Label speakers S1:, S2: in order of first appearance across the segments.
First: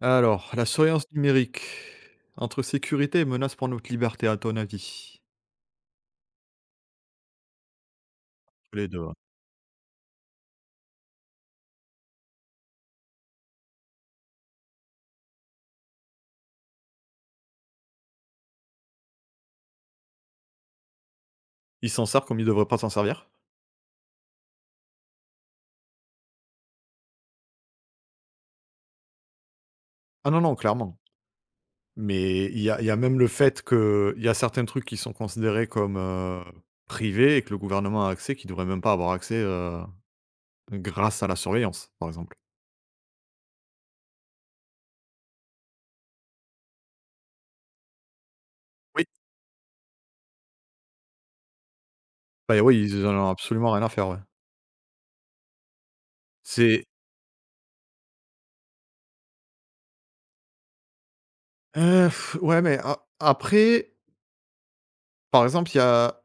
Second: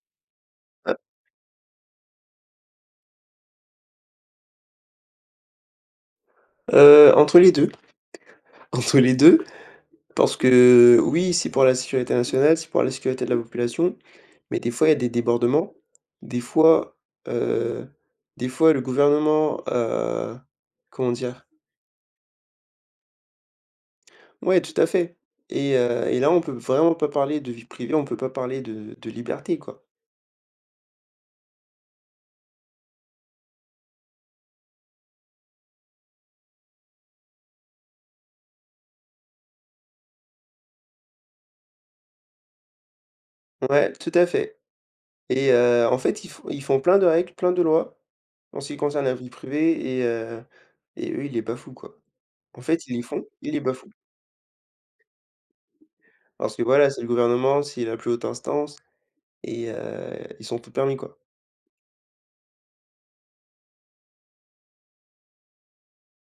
S1: Alors, la surveillance numérique, entre sécurité et menace pour notre liberté, à ton avis?
S2: Entre les 2,
S1: Les
S2: entre
S1: 2, hein.
S2: les 2, parce que oui, c'est pour la sécurité nationale, c'est pour la sécurité de la population, mais des fois, il y a des débordements. Des fois, heu, des fois le gouvernement, comment dire?
S1: Ils s'en servent comme ils devraient pas s'en servir?
S2: Ouais, tout à fait. Et là, on peut vraiment pas parler de vie privée, on peut pas parler de liberté, quoi.
S1: Ah non, non, clairement. Mais il y a même le fait qu'il y a certains trucs qui sont considérés comme, privés et que le gouvernement a accès, qui devrait même pas avoir accès, grâce à la surveillance, par exemple.
S2: Ouais, tout à fait. Et en fait, ils font plein de règles, plein de lois en ce qui concerne
S1: Oui.
S2: la vie privée et eux, ils les bafouent, quoi.
S1: Bah,
S2: En
S1: oui,
S2: fait, ils les
S1: ils en
S2: font,
S1: ont
S2: ils les
S1: absolument rien à
S2: bafouent.
S1: faire, ouais.
S2: Parce que
S1: C'est
S2: voilà, c'est le gouvernement, c'est la plus haute instance et ils sont tout permis, quoi.
S1: heu, ouais, mais a après, par exemple, il y a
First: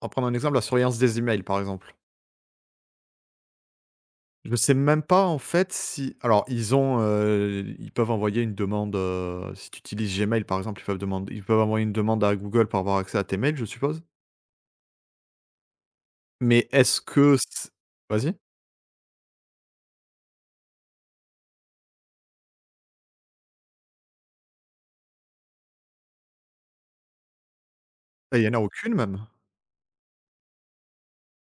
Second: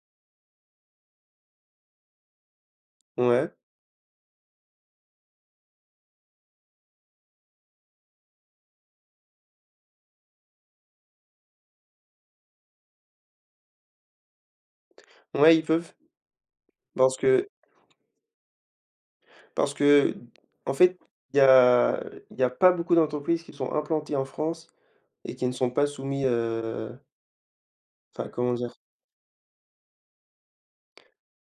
S1: on va prendre un exemple, la surveillance des emails, par exemple.
S2: Ouais,
S1: Je sais même pas en fait si alors ils ont, ils peuvent envoyer une demande, si tu utilises Gmail par exemple, ils peuvent envoyer une demande à Google pour avoir accès à tes mails, je suppose?
S2: ouais, ils peuvent,
S1: Mais est-ce
S2: parce
S1: que
S2: que
S1: c Vas-y?
S2: parce que, en fait, il y a il y a pas beaucoup d'entreprises qui sont implantées en France et qui ne sont pas soumis, enfin,
S1: Ah il y
S2: comment
S1: en a
S2: dire?
S1: aucune même?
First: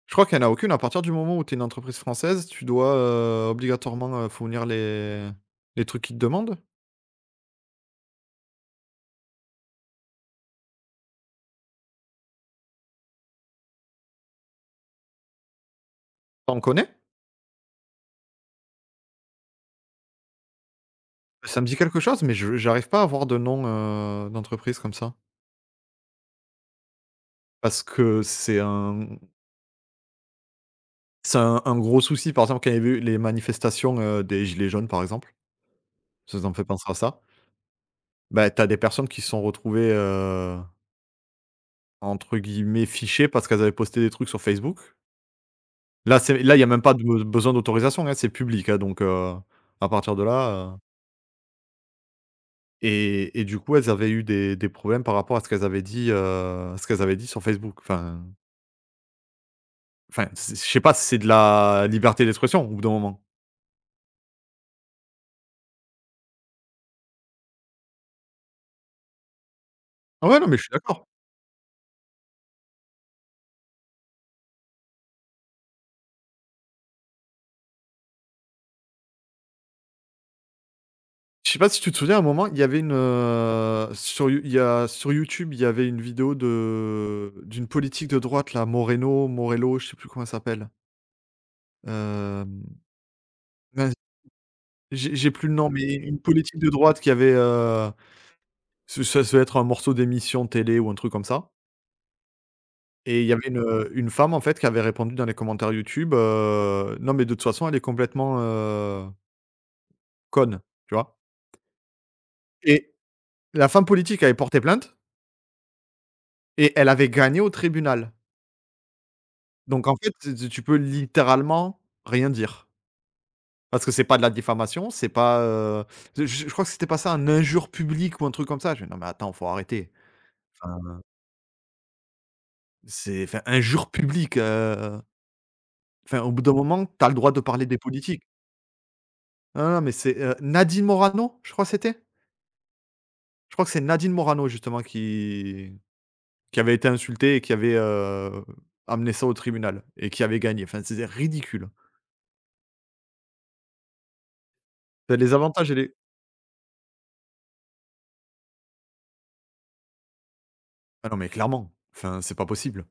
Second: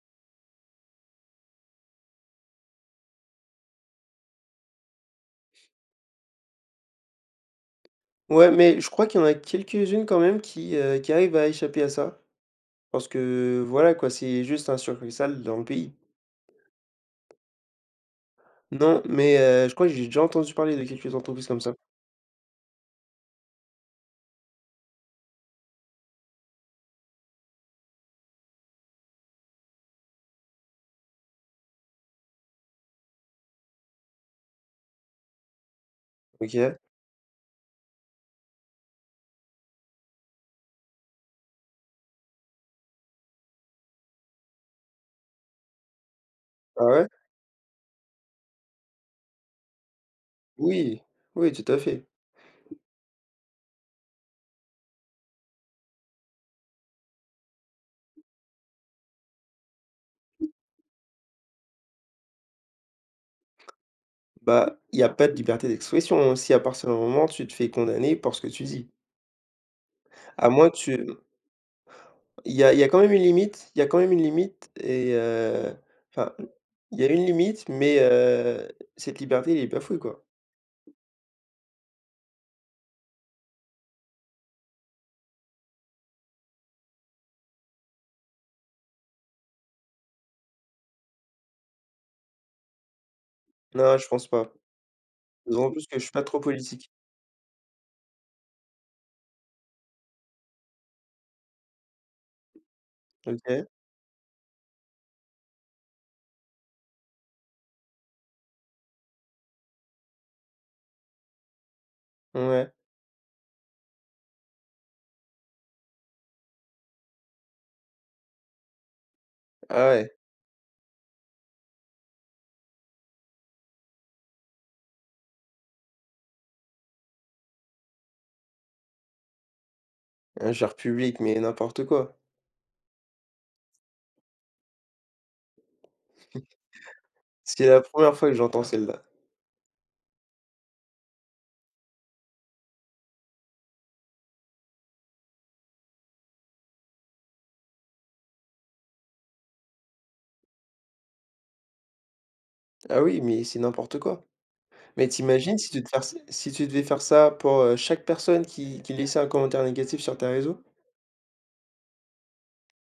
S1: Je crois qu'il y en a aucune à partir du moment où tu es une entreprise française, tu dois, obligatoirement, fournir les trucs qu'ils te demandent?
S2: Ouais, mais je crois qu'il y en a quelques-unes quand même qui arrivent à échapper à ça, parce que voilà, quoi, c'est juste un succursale dans le pays.
S1: Tu en connais?
S2: Non, mais je crois que j'ai déjà entendu parler de quelques entreprises
S1: Ça
S2: comme
S1: me
S2: ça.
S1: dit quelque chose mais je j'arrive pas à avoir de nom, d'entreprise comme ça. Parce que c'est un C'est un gros souci, par exemple, quand il y avait eu les manifestations, des gilets jaunes, par exemple, ça me fait
S2: OK.
S1: penser à ça. Bah, t'as des personnes qui se sont retrouvées, entre guillemets, «fichées» parce qu'elles avaient posté des trucs sur Facebook. Là, il y a même
S2: Ah
S1: pas de
S2: ouais?
S1: be besoin d'autorisation, hein, c'est public, hein, à partir de là.
S2: Oui, oui, tout à fait.
S1: Et du coup, elles avaient eu des problèmes par rapport à ce qu'elles avaient dit, ce qu'elles avaient dit sur Facebook. Enfin, c'est je sais pas, si c'est de la liberté d'expression au bout d'un moment.
S2: Bah, il y a pas de liberté d'expression, hein, si à partir du moment tu te fais condamner pour ce que tu dis.
S1: Ah ouais, non,
S2: À
S1: mais je
S2: moins
S1: suis
S2: que tu
S1: d'accord.
S2: Il y a quand même une limite, il y a quand même une limite et enfin, il y a une limite, mais cette liberté, elle est bafouée, quoi.
S1: Je sais pas si tu te souviens, à un moment, il y avait sur You il y a sur YouTube, il y avait une vidéo de d'une politique de droite là, Moreno Morello, je sais plus comment elle s'appelle. Hem, mince,
S2: Non, je pense pas.
S1: j'ai plus le nom,
S2: D'autant plus
S1: mais
S2: que je suis
S1: une
S2: pas trop
S1: politique de
S2: politique.
S1: droite qui avait, ce ça devait être un morceau d'émission télé ou un truc comme ça et il y avait
S2: OK?
S1: une femme en fait qui avait répondu dans les commentaires YouTube, «Non mais de toute façon elle est complètement, conne», tu vois?
S2: Ouais.
S1: Et la femme politique avait porté plainte et elle avait gagné au tribunal. Donc
S2: Ah
S1: en
S2: ouais.
S1: fait, tu peux littéralement rien dire. Parce que c'est pas de la diffamation, c'est pas, je crois que c'était pas ça, un injure publique ou un truc comme ça. Je fais: «Non mais attends, faut arrêter».
S2: Un genre
S1: Enfin,
S2: public, mais n'importe quoi.
S1: enfin injure publique, enfin au bout d'un moment, t'as le droit de parler
S2: C'est
S1: des
S2: la première
S1: politiques.
S2: fois que j'entends celle-là.
S1: Non, non mais c'est, Nadine Morano, je crois que c'était? Je crois que c'est Nadine Morano justement qui avait été insultée et qui avait, amené ça au tribunal et qui avait gagné. Enfin, c'est ridicule.
S2: Ah oui, mais c'est n'importe quoi. Mais
S1: T'as les
S2: t'imagines,
S1: avantages et les
S2: si tu devais faire ça pour, chaque personne qui laissait un commentaire négatif sur tes réseaux?
S1: Ah non mais clairement, enfin c'est pas possible.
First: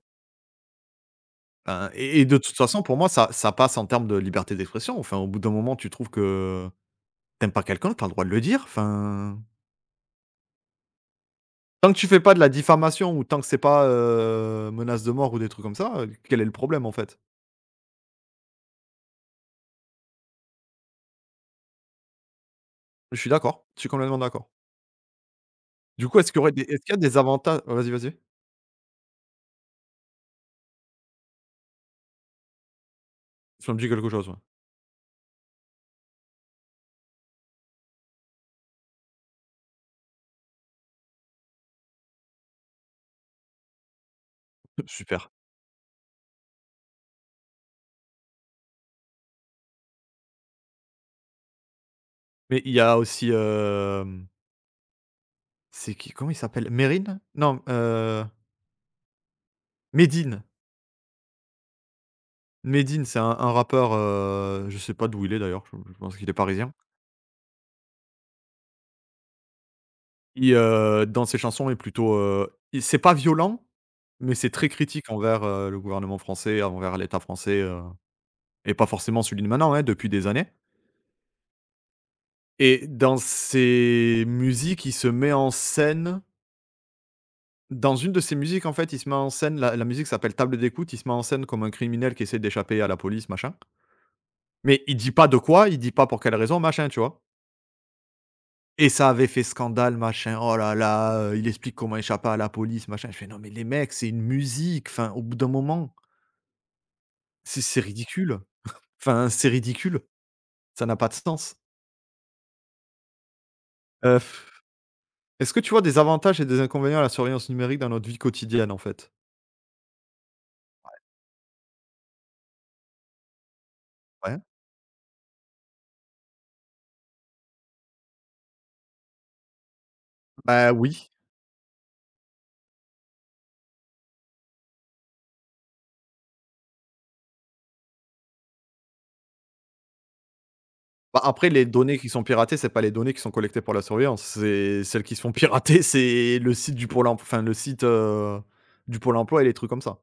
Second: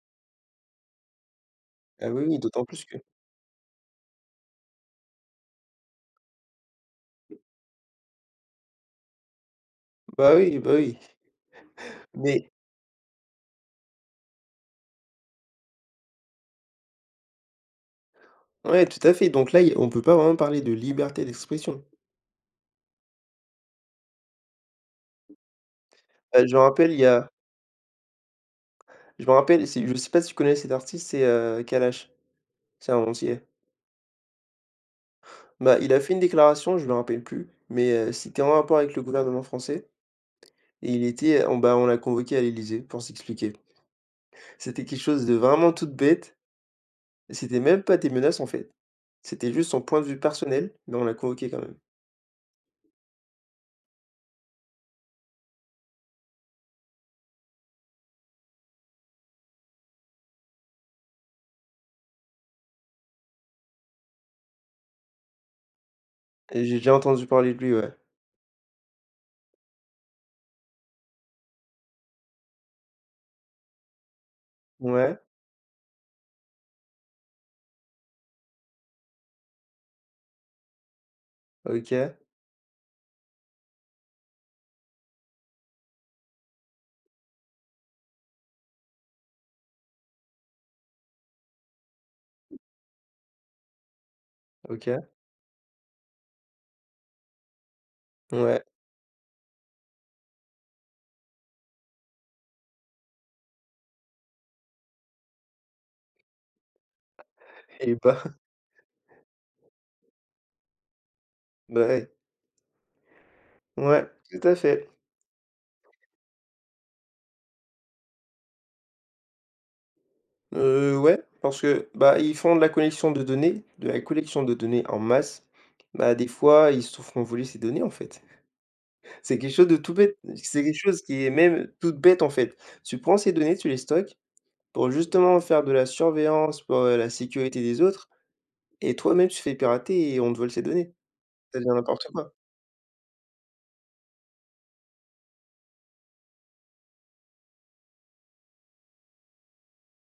S1: Hein,
S2: Ah oui,
S1: et
S2: oui,
S1: de toute
S2: d'autant
S1: façon,
S2: plus
S1: pour
S2: que
S1: moi, ça passe en termes de liberté d'expression. Enfin, au bout d'un moment, tu trouves que t'aimes pas quelqu'un, t'as le droit de le dire. Enfin,
S2: bah oui, bah oui.
S1: tant que tu fais pas de la
S2: Mais
S1: diffamation ou tant que c'est pas, menace de mort ou des trucs comme ça, quel est le problème, en fait?
S2: ouais, tout à fait. Donc là, y on peut pas vraiment parler de liberté d'expression.
S1: Je suis d'accord, je suis complètement d'accord.
S2: Je me
S1: Est-ce
S2: rappelle,
S1: qu'il y a
S2: il y
S1: des
S2: a
S1: avantages oh, vas-y, vas-y.
S2: je me rappelle, c'est, je sais pas si tu connais cet artiste, c'est, Kalash, c'est un Antillais.
S1: Ça me dit quelque chose, ouais.
S2: Bah, il a fait une déclaration, je me rappelle plus, mais, c'était en rapport avec le gouvernement français. Et il était on, bah, on l'a convoqué à l'Élysée pour s'expliquer. C'était quelque chose
S1: Super.
S2: de vraiment toute bête, c'était même pas des menaces, en fait. C'était juste son point de vue personnel, mais on l'a convoqué quand même.
S1: Mais il y a aussi, c'est qui? Comment il s'appelle? Mérine? Non, Medine. Medine, c'est un rappeur, je sais pas d'où il est d'ailleurs, je pense qu'il est
S2: Et
S1: parisien.
S2: j'ai déjà entendu parler de lui, ouais.
S1: Qui, dans ses chansons est plutôt, il c'est pas violent, mais c'est très critique
S2: Ouais,
S1: envers, le gouvernement français, envers l'État français et pas forcément celui de maintenant, hein, depuis des années
S2: OK,
S1: et dans ses musiques, il se met en scène dans une de ses musiques, en fait, il se met en scène la musique s'appelle «Table d'écoute», il se met en scène comme un criminel qui essaie d'échapper à la police, machin, mais il
S2: OK,
S1: dit pas de quoi, il dit pas pour quelle raison, machin, tu vois?
S2: ouais
S1: Et ça avait fait scandale, machin. Oh là là, il explique comment échapper à la police, machin. Je fais: «Non mais les mecs, c'est une musique, enfin, au bout d'un moment, c'est
S2: et bah,
S1: ridicule. Enfin, c'est ridicule, ça n'a pas de sens».
S2: bah, ouais. Ouais,
S1: Heu,
S2: tout à fait.
S1: Est-ce que tu vois des avantages et des inconvénients à la surveillance numérique dans notre vie quotidienne, en fait?
S2: Ouais, parce que, bah, ils font de la collection de données, de la
S1: Ouais.
S2: collection de données en masse. Bah, des fois, ils se sont font voler ces données, en fait. C'est quelque chose de tout bête, c'est
S1: Bah,
S2: quelque chose
S1: oui.
S2: qui est même toute bête, en fait. Tu prends ces données, tu les stockes pour justement faire de la surveillance, pour, la sécurité des autres, et toi-même tu te fais pirater et on te vole ces données.
S1: Bah, après
S2: Ça
S1: les
S2: devient
S1: données
S2: n'importe
S1: qui sont
S2: quoi.
S1: piratées, c'est pas les données qui sont collectées pour la surveillance, c'est celles qui se font pirater, c'est le site du Pôle emploi. Enfin le site, du Pôle emploi et les trucs comme ça.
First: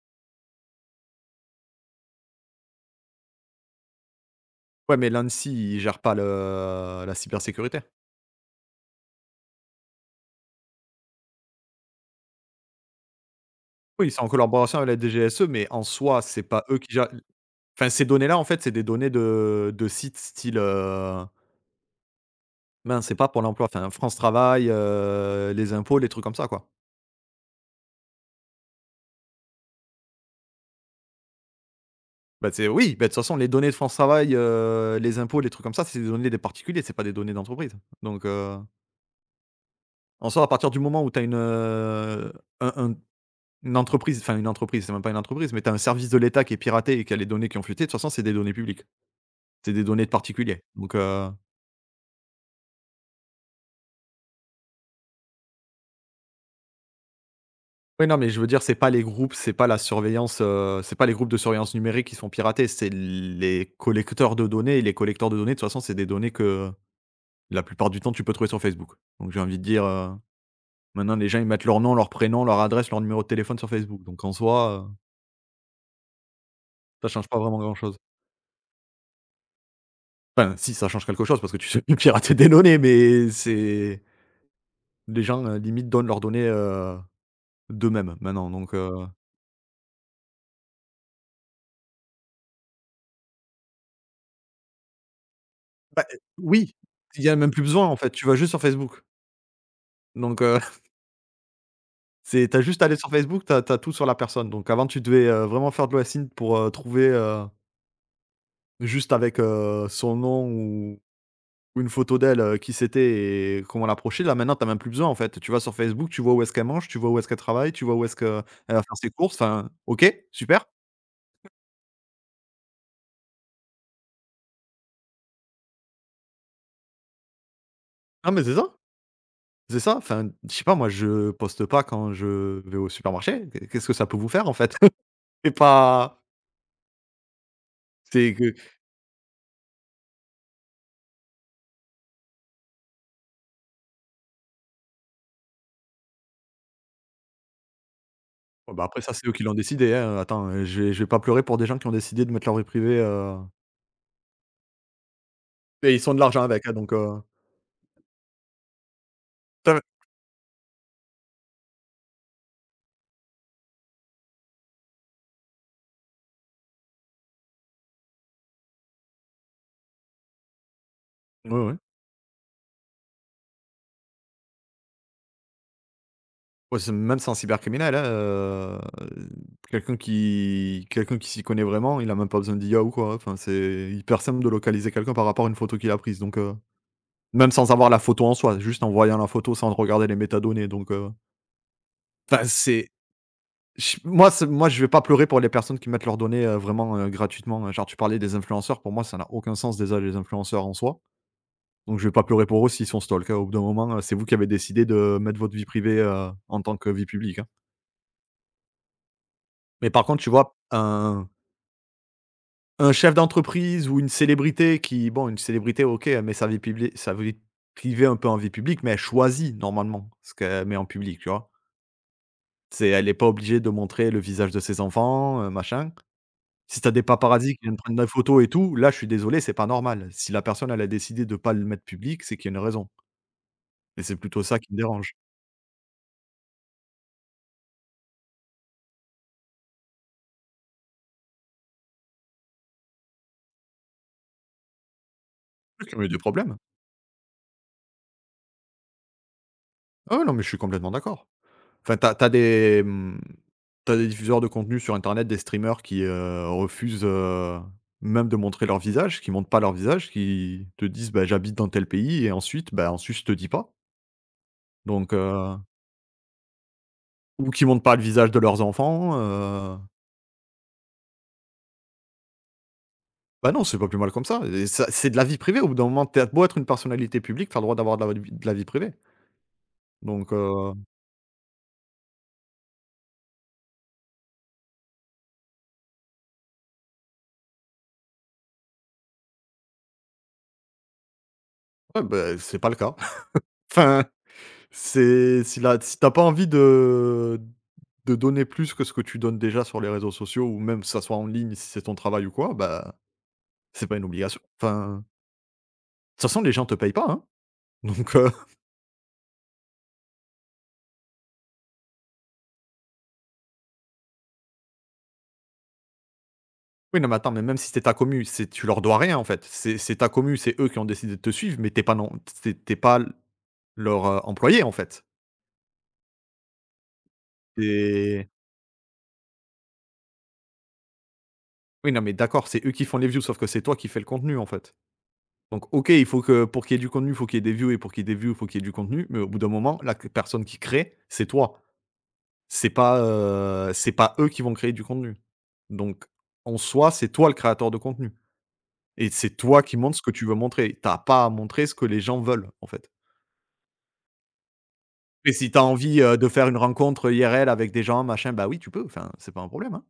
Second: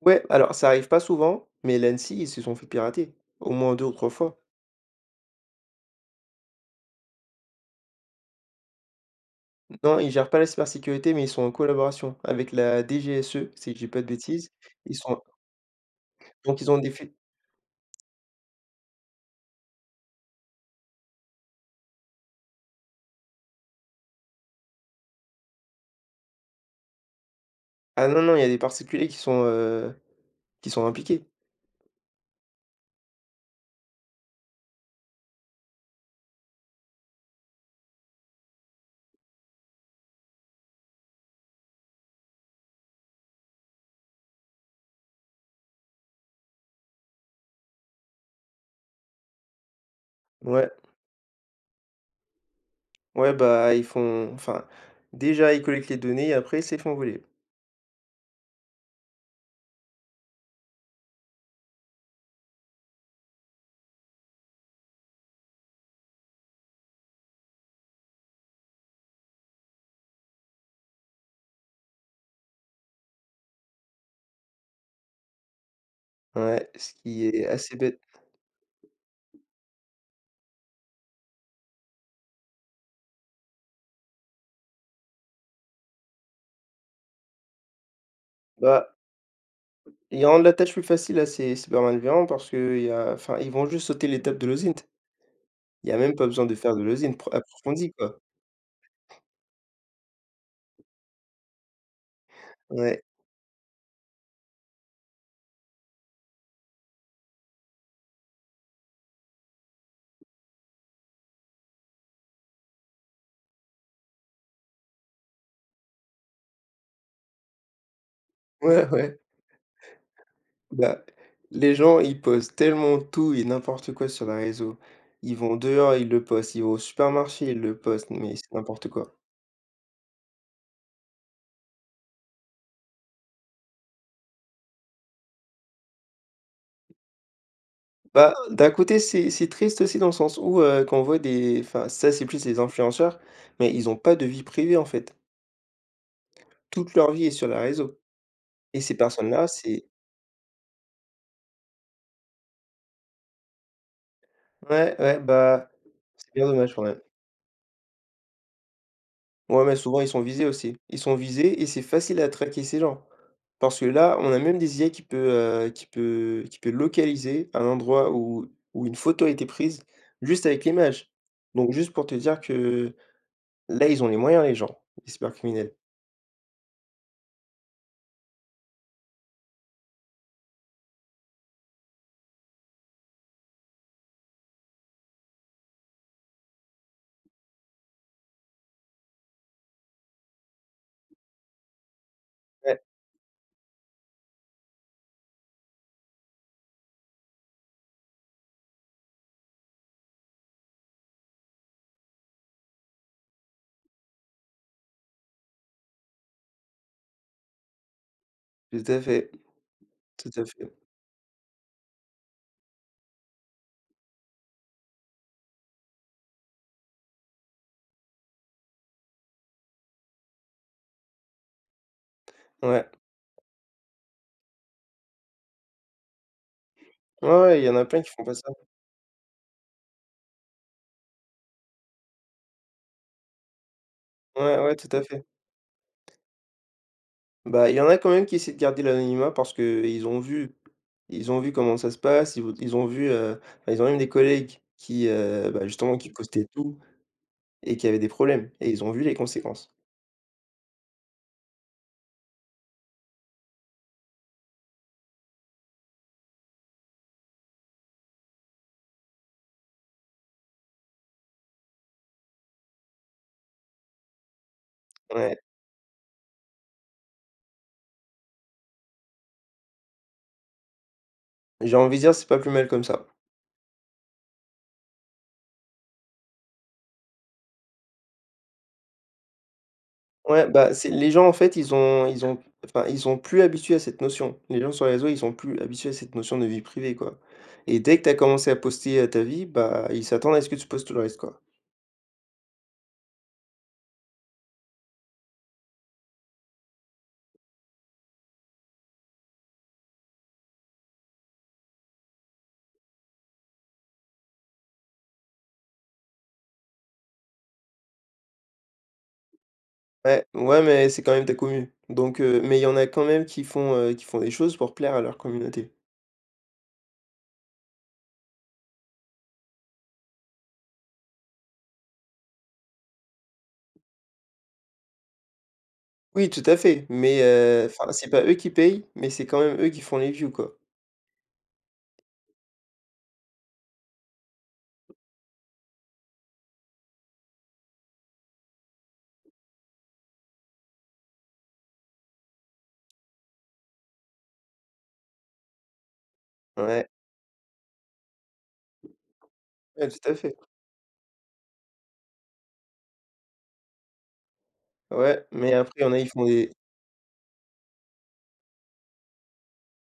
S2: Ouais, alors ça arrive pas souvent, mais l'ANSSI, ils se sont fait pirater, au moins 2 ou 3 fois.
S1: Ouais, mais l'ANSSI, ils gèrent pas le la cybersécurité.
S2: Non, ils gèrent pas la cybersécurité, mais ils sont en collaboration avec la DGSE, si je dis pas de
S1: Oui, c'est en
S2: bêtises.
S1: collaboration avec
S2: Ils
S1: la
S2: sont,
S1: DGSE, mais en soi, c'est
S2: donc
S1: pas
S2: ils ont
S1: eux qui
S2: des
S1: gè
S2: faits.
S1: enfin, ces données-là, en fait, c'est des données de sites style, mince, c'est pas pour l'emploi, enfin, France Travail, les impôts, les trucs comme ça, quoi.
S2: Ah non, non, il y a des particuliers qui sont, qui sont impliqués.
S1: Bah, c'est Oui, bah, de toute façon, les données de France Travail, les impôts, les trucs comme ça, c'est des données des particuliers, c'est pas des données d'entreprise. Donc, heu, En soi, à partir du moment où tu as un une entreprise, enfin, une entreprise, c'est même pas une entreprise, mais tu as un service de l'État qui est piraté et qui a les données qui ont fuité, de toute façon, c'est des données publiques. C'est des données de particuliers.
S2: Ouais,
S1: Donc, heu
S2: ouais, bah, ils font, enfin, déjà, ils collectent les données et après, ils se les font voler.
S1: Oui, non, mais je veux dire, c'est pas les groupes, c'est pas la surveillance, c'est pas les groupes de surveillance numérique qui sont piratés, c'est les collecteurs de données et les collecteurs de données, de toute façon, c'est des données que la plupart du temps, tu peux trouver sur Facebook. Donc j'ai envie de dire, maintenant les gens, ils mettent leur nom, leur prénom, leur adresse, leur numéro de téléphone sur Facebook.
S2: Ouais, ce
S1: Ça
S2: qui
S1: change pas
S2: est
S1: vraiment
S2: assez
S1: grand-chose.
S2: bête.
S1: Enfin si, ça change quelque chose parce que tu sais plus pirater des données, mais c'est les gens, limite donnent leurs données, d'eux-mêmes maintenant,
S2: Bah, ils rendent la tâche plus facile à ces cybermalveillants, parce qu'il y a enfin, ils vont juste sauter l'étape de l'audit. Il y a
S1: bah,
S2: même pas besoin de
S1: oui,
S2: faire de l'audit
S1: il y
S2: pro
S1: a même plus besoin
S2: approfondi,
S1: en fait,
S2: quoi.
S1: tu vas juste sur Facebook, donc heu C'est t'as juste à aller
S2: Ouais,
S1: sur Facebook, t'as as tout sur la personne. Donc avant, tu devais, vraiment faire de l'hasting pour, trouver, juste avec, son nom ou une photo d'elle, qui c'était et comment l'approcher. Là, maintenant, t'as même plus besoin, en fait. Tu vas sur Facebook, tu vois où est-ce qu'elle mange, tu vois où est-ce qu'elle travaille, tu vois où est-ce qu'elle va
S2: ouais,
S1: faire ses
S2: ouais.
S1: courses. Enfin, OK, super.
S2: Bah, les gens, ils postent tellement tout et n'importe quoi sur les réseaux. Ils vont dehors, ils le postent, ils vont au supermarché, ils le postent,
S1: Ah
S2: mais
S1: mais
S2: c'est
S1: c'est ça,
S2: n'importe quoi.
S1: c'est ça. Enfin, je sais pas, moi, je poste pas quand je vais au supermarché. Qu'est ce que ça peut vous faire, en fait? C'est pas
S2: Bah,
S1: c'est que
S2: d'un côté, c'est triste aussi, dans le sens où quand on voit des, enfin, ça, c'est plus les influenceurs, mais ils ont pas de vie privée, en fait. Toute leur vie est sur les réseaux.
S1: Bon,
S2: Et
S1: bah,
S2: ces
S1: après ça, c'est eux qui
S2: personnes-là,
S1: l'ont
S2: c'est.
S1: décidé, hein, attends, je vais pas pleurer pour des gens qui ont décidé de mettre leur vie privée.
S2: Ouais, ouais, bah,
S1: Et ils sont de
S2: c'est
S1: l'argent
S2: bien
S1: avec, hein,
S2: dommage quand même. Ouais,
S1: Tu
S2: mais souvent ils sont visés aussi. Ils sont visés et c'est facile à traquer ces gens. Parce que là, on a même des IA qui peut localiser un endroit où une photo a été prise juste avec l'image.
S1: Ouais,
S2: Donc
S1: ouais.
S2: juste pour te dire que là, ils ont les moyens, les gens, les cybercriminels.
S1: Ouais, c'est même sans cybercriminel, hein, quelqu'un qui s'y connaît vraiment, il a même pas besoin d'IA ou quoi, hein. Enfin, c'est hyper simple de localiser quelqu'un par rapport à une photo qu'il a prise, même sans avoir la photo en soi, juste en voyant la photo sans regarder les métadonnées, donc enfin,
S2: Ouais,
S1: c'est j moi, c'est moi, je vais pas pleurer pour les personnes qui mettent leurs données, vraiment, gratuitement, hein. Genre, tu parlais des influenceurs, pour moi, ça n'a aucun sens déjà les influenceurs en soi. Donc je vais pas pleurer pour eux s'ils sont stalkés, hein. Au bout d'un moment, c'est vous qui avez décidé de mettre votre vie privée, en tant que vie publique, hein.
S2: tout à fait,
S1: Mais par contre,
S2: tout
S1: tu
S2: à
S1: vois,
S2: fait.
S1: un chef d'entreprise ou une célébrité qui bon, une célébrité, OK, elle met sa vie privée un peu en vie publique, mais elle choisit normalement ce qu'elle met en public, tu vois?
S2: Ouais.
S1: C'est Elle est pas obligée de montrer le visage de ses enfants, machin. Si t'as des
S2: Ouais,
S1: paparazzis qui
S2: ouais, il y en
S1: viennent
S2: a
S1: prendre
S2: plein
S1: la
S2: qui font pas
S1: photo et
S2: ça.
S1: tout, là, je suis désolé, c'est pas normal. Si la personne, elle a décidé de pas le mettre public, c'est qu'il y a une raison et c'est plutôt
S2: Ouais,
S1: ça qui
S2: ouais,
S1: me
S2: tout à
S1: dérange.
S2: fait. Bah, il y en a quand même qui essaient de garder l'anonymat, parce que ils ont vu comment ça se passe, ils ont vu, bah, ils ont même des collègues qui, bah, justement,
S1: J'ai eu
S2: qui
S1: des
S2: postaient
S1: problèmes.
S2: tout et qui avaient des problèmes et ils ont vu les conséquences.
S1: Ah ouais, non, mais je suis complètement d'accord. Enfin, t'as as des, tu des diffuseurs de contenu sur internet, des streamers qui, refusent, même de montrer leur visage, qui montrent pas leur visage, qui te disent: «Bah, j'habite dans tel pays» et ensuite, bah, ensuite, je te dis pas. Donc
S2: Ouais,
S1: heu, ou qui montrent pas le visage de leurs enfants,
S2: j'ai envie de dire, c'est pas plus mal comme ça.
S1: bah, non, c'est pas plus mal comme ça et ça c'est de la vie privée. Au bout d'un moment, tu beau être une personnalité publique, tu as le droit d'avoir de la vie privée. Donc
S2: Ouais, bah,
S1: heu,
S2: c'est les gens, en fait, ils ont enfin, ils sont plus habitués à cette notion. Les gens sur les réseaux, ils sont plus habitués à cette notion de vie privée, quoi. Et dès que tu as commencé à poster, ta vie, bah, ils s'attendent à ce que tu postes tout le reste, quoi.
S1: ouais, bah, c'est pas le cas. Enfin, c'est si la si tu pas envie de donner plus que ce que tu donnes déjà sur les réseaux sociaux ou même que ça soit en ligne si c'est ton travail ou quoi, bah, c'est pas une obligation. Enfin, de toute façon, les gens te payent pas, hein. Donc, heu,
S2: Ouais, ouais, mais c'est quand même ta commu. Donc, mais il y en a quand même qui font des choses pour plaire à leur communauté.
S1: oui, non, mais attends, mais même si c'est ta commu, c'est tu leur dois rien, en fait. C'est ta commu, c'est eux qui ont décidé de te suivre, mais t'es pas non tu es pas leur, employé, en fait.
S2: Oui, tout à fait, mais enfin, c'est pas
S1: C'est
S2: eux qui payent, mais c'est quand même eux qui font les views, quoi.
S1: oui, non, mais d'accord, c'est eux qui font les views, sauf que c'est toi qui fais le contenu, en fait. Donc OK, il faut que pour qu'il y ait du contenu, il faut qu'il y ait des views et pour qu'il y ait des views, il faut qu'il y ait du contenu, mais au bout d'un moment, la personne qui crée, c'est toi. C'est pas eux qui vont créer du contenu. Donc en
S2: Ouais,
S1: soi, c'est toi le créateur de contenu et c'est toi qui
S2: ouais,
S1: montres ce
S2: tout
S1: que
S2: à
S1: tu veux
S2: fait.
S1: montrer. T'as pas à montrer ce que les gens veulent, en fait.
S2: Ouais,
S1: Et si
S2: mais
S1: t'as
S2: après, il y en a,
S1: envie,
S2: ils font
S1: de faire
S2: des
S1: une rencontre IRL avec des gens, machin, bah oui, tu peux, enfin, c'est pas un problème, hein.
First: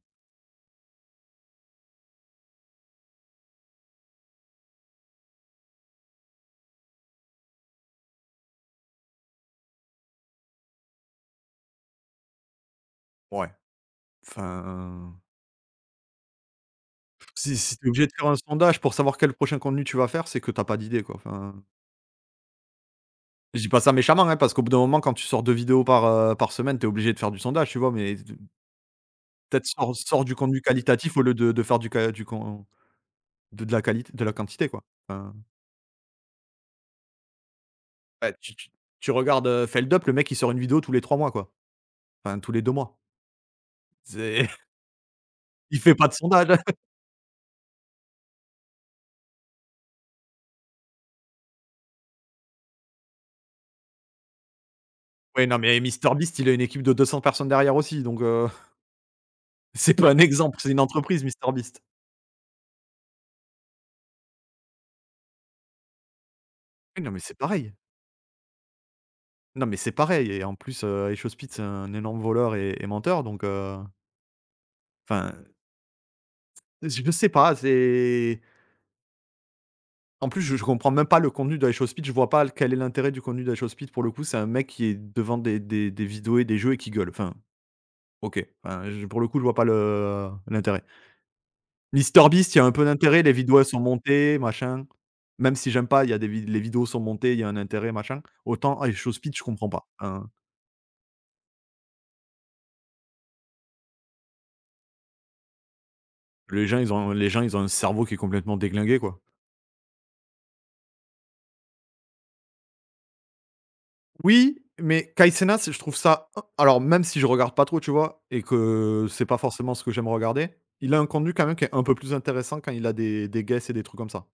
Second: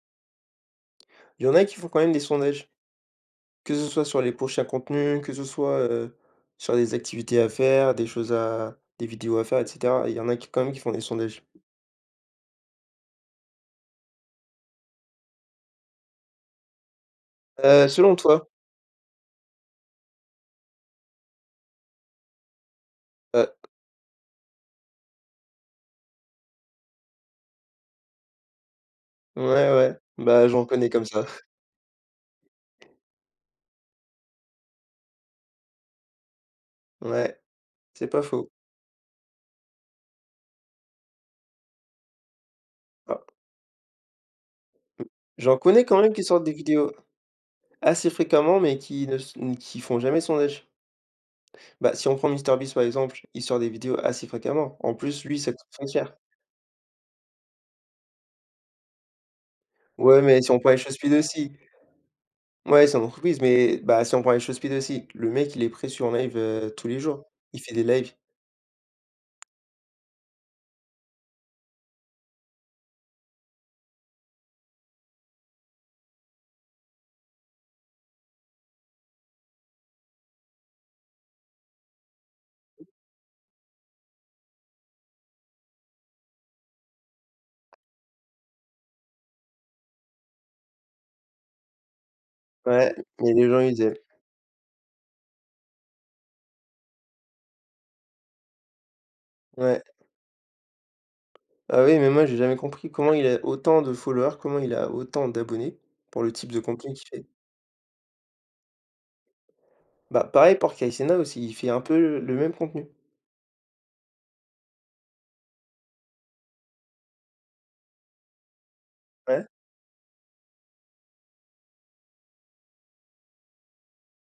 S2: il y en a qui font quand même des sondages. Que ce soit sur les prochains contenus, que ce soit, sur des activités à faire, des choses à des vidéos à faire, et cetera. Il y en a qui, quand même, qui font des sondages.
S1: Ouais, enfin, si si tu obligé de
S2: Selon
S1: faire un
S2: toi,
S1: sondage pour savoir quel prochain contenu tu vas faire, c'est que t'as pas d'idée, quoi, enfin.
S2: heu
S1: Je dis pas ça méchamment, hein, parce qu'au bout d'un moment, quand tu sors 2 vidéos par, par semaine, t'es obligé de faire du sondage, tu vois? Mais peut-être
S2: ouais, ouais,
S1: sors sors du
S2: bah,
S1: contenu
S2: j'en connais comme
S1: qualitatif au
S2: ça.
S1: lieu de faire du qua du con de la qualité de la quantité, quoi. Enfin,
S2: Ouais, c'est pas
S1: ouais,
S2: faux.
S1: tu tu tu regardes, Feldup, le mec, il sort une vidéo tous les 3 mois, quoi. Enfin, tous les 2 mois.
S2: Ah,
S1: C'est
S2: j'en
S1: il
S2: connais
S1: fait
S2: quand
S1: pas
S2: même
S1: de
S2: qui sortent
S1: sondage.
S2: des vidéos assez fréquemment, mais qui ne s qui font jamais de sondage. Bah, si on prend MrBeast, par exemple, il sort des vidéos assez fréquemment. En plus, lui,
S1: Oui,
S2: ça
S1: non,
S2: coûte
S1: mais
S2: très cher.
S1: MrBeast, il a une équipe de 200 personnes derrière aussi, c'est pas un
S2: Ouais, mais si on
S1: exemple,
S2: prend
S1: c'est
S2: les
S1: une
S2: choses speed
S1: entreprise,
S2: aussi.
S1: MrBeast.
S2: Ouais, c'est une entreprise, mais bah, si on prend les choses speed aussi, le mec, il est précis en live, tous les
S1: Oui, non, mais
S2: jours.
S1: c'est
S2: Il
S1: pareil.
S2: fait des lives.
S1: Non, mais c'est pareil et en plus, Ace Hospite, c'est un énorme voleur et menteur, enfin, je ne sais pas, c'est en plus, je comprends même pas le contenu de High Show Speed, je vois pas l quel est l'intérêt du contenu de High Show Speed pour le coup, c'est un mec qui est devant des vidéos et des jeux et qui gueule. Enfin, OK, enfin, je pour le coup, je vois pas le l'intérêt. MrBeast, il y a un peu
S2: Ouais,
S1: d'intérêt,
S2: mais
S1: les
S2: les gens,
S1: vidéos, elles
S2: ils
S1: sont
S2: aiment.
S1: montées, machin. Même si j'aime pas, il y a des vid les vidéos sont montées, il y a un intérêt, machin. Autant High Show Speed, je comprends
S2: Ouais.
S1: pas, hein.
S2: Ah oui, mais moi, j'ai jamais compris comment il a autant de followers, comment il a autant d'abonnés pour le type de
S1: Les gens,
S2: contenu
S1: ils
S2: qu'il
S1: ont
S2: fait.
S1: les gens, ils ont un cerveau qui est complètement déglingué, quoi.
S2: Bah, pareil pour Kaysena aussi, il fait un peu le même contenu.
S1: Oui, mais Kai Cenat, c'est je trouve ça alors même si je regarde pas trop, tu vois? Et que c'est pas
S2: Ouais.
S1: forcément ce que j'aime regarder, il a un contenu quand même qui est un peu plus intéressant quand il a des guests et des trucs comme ça.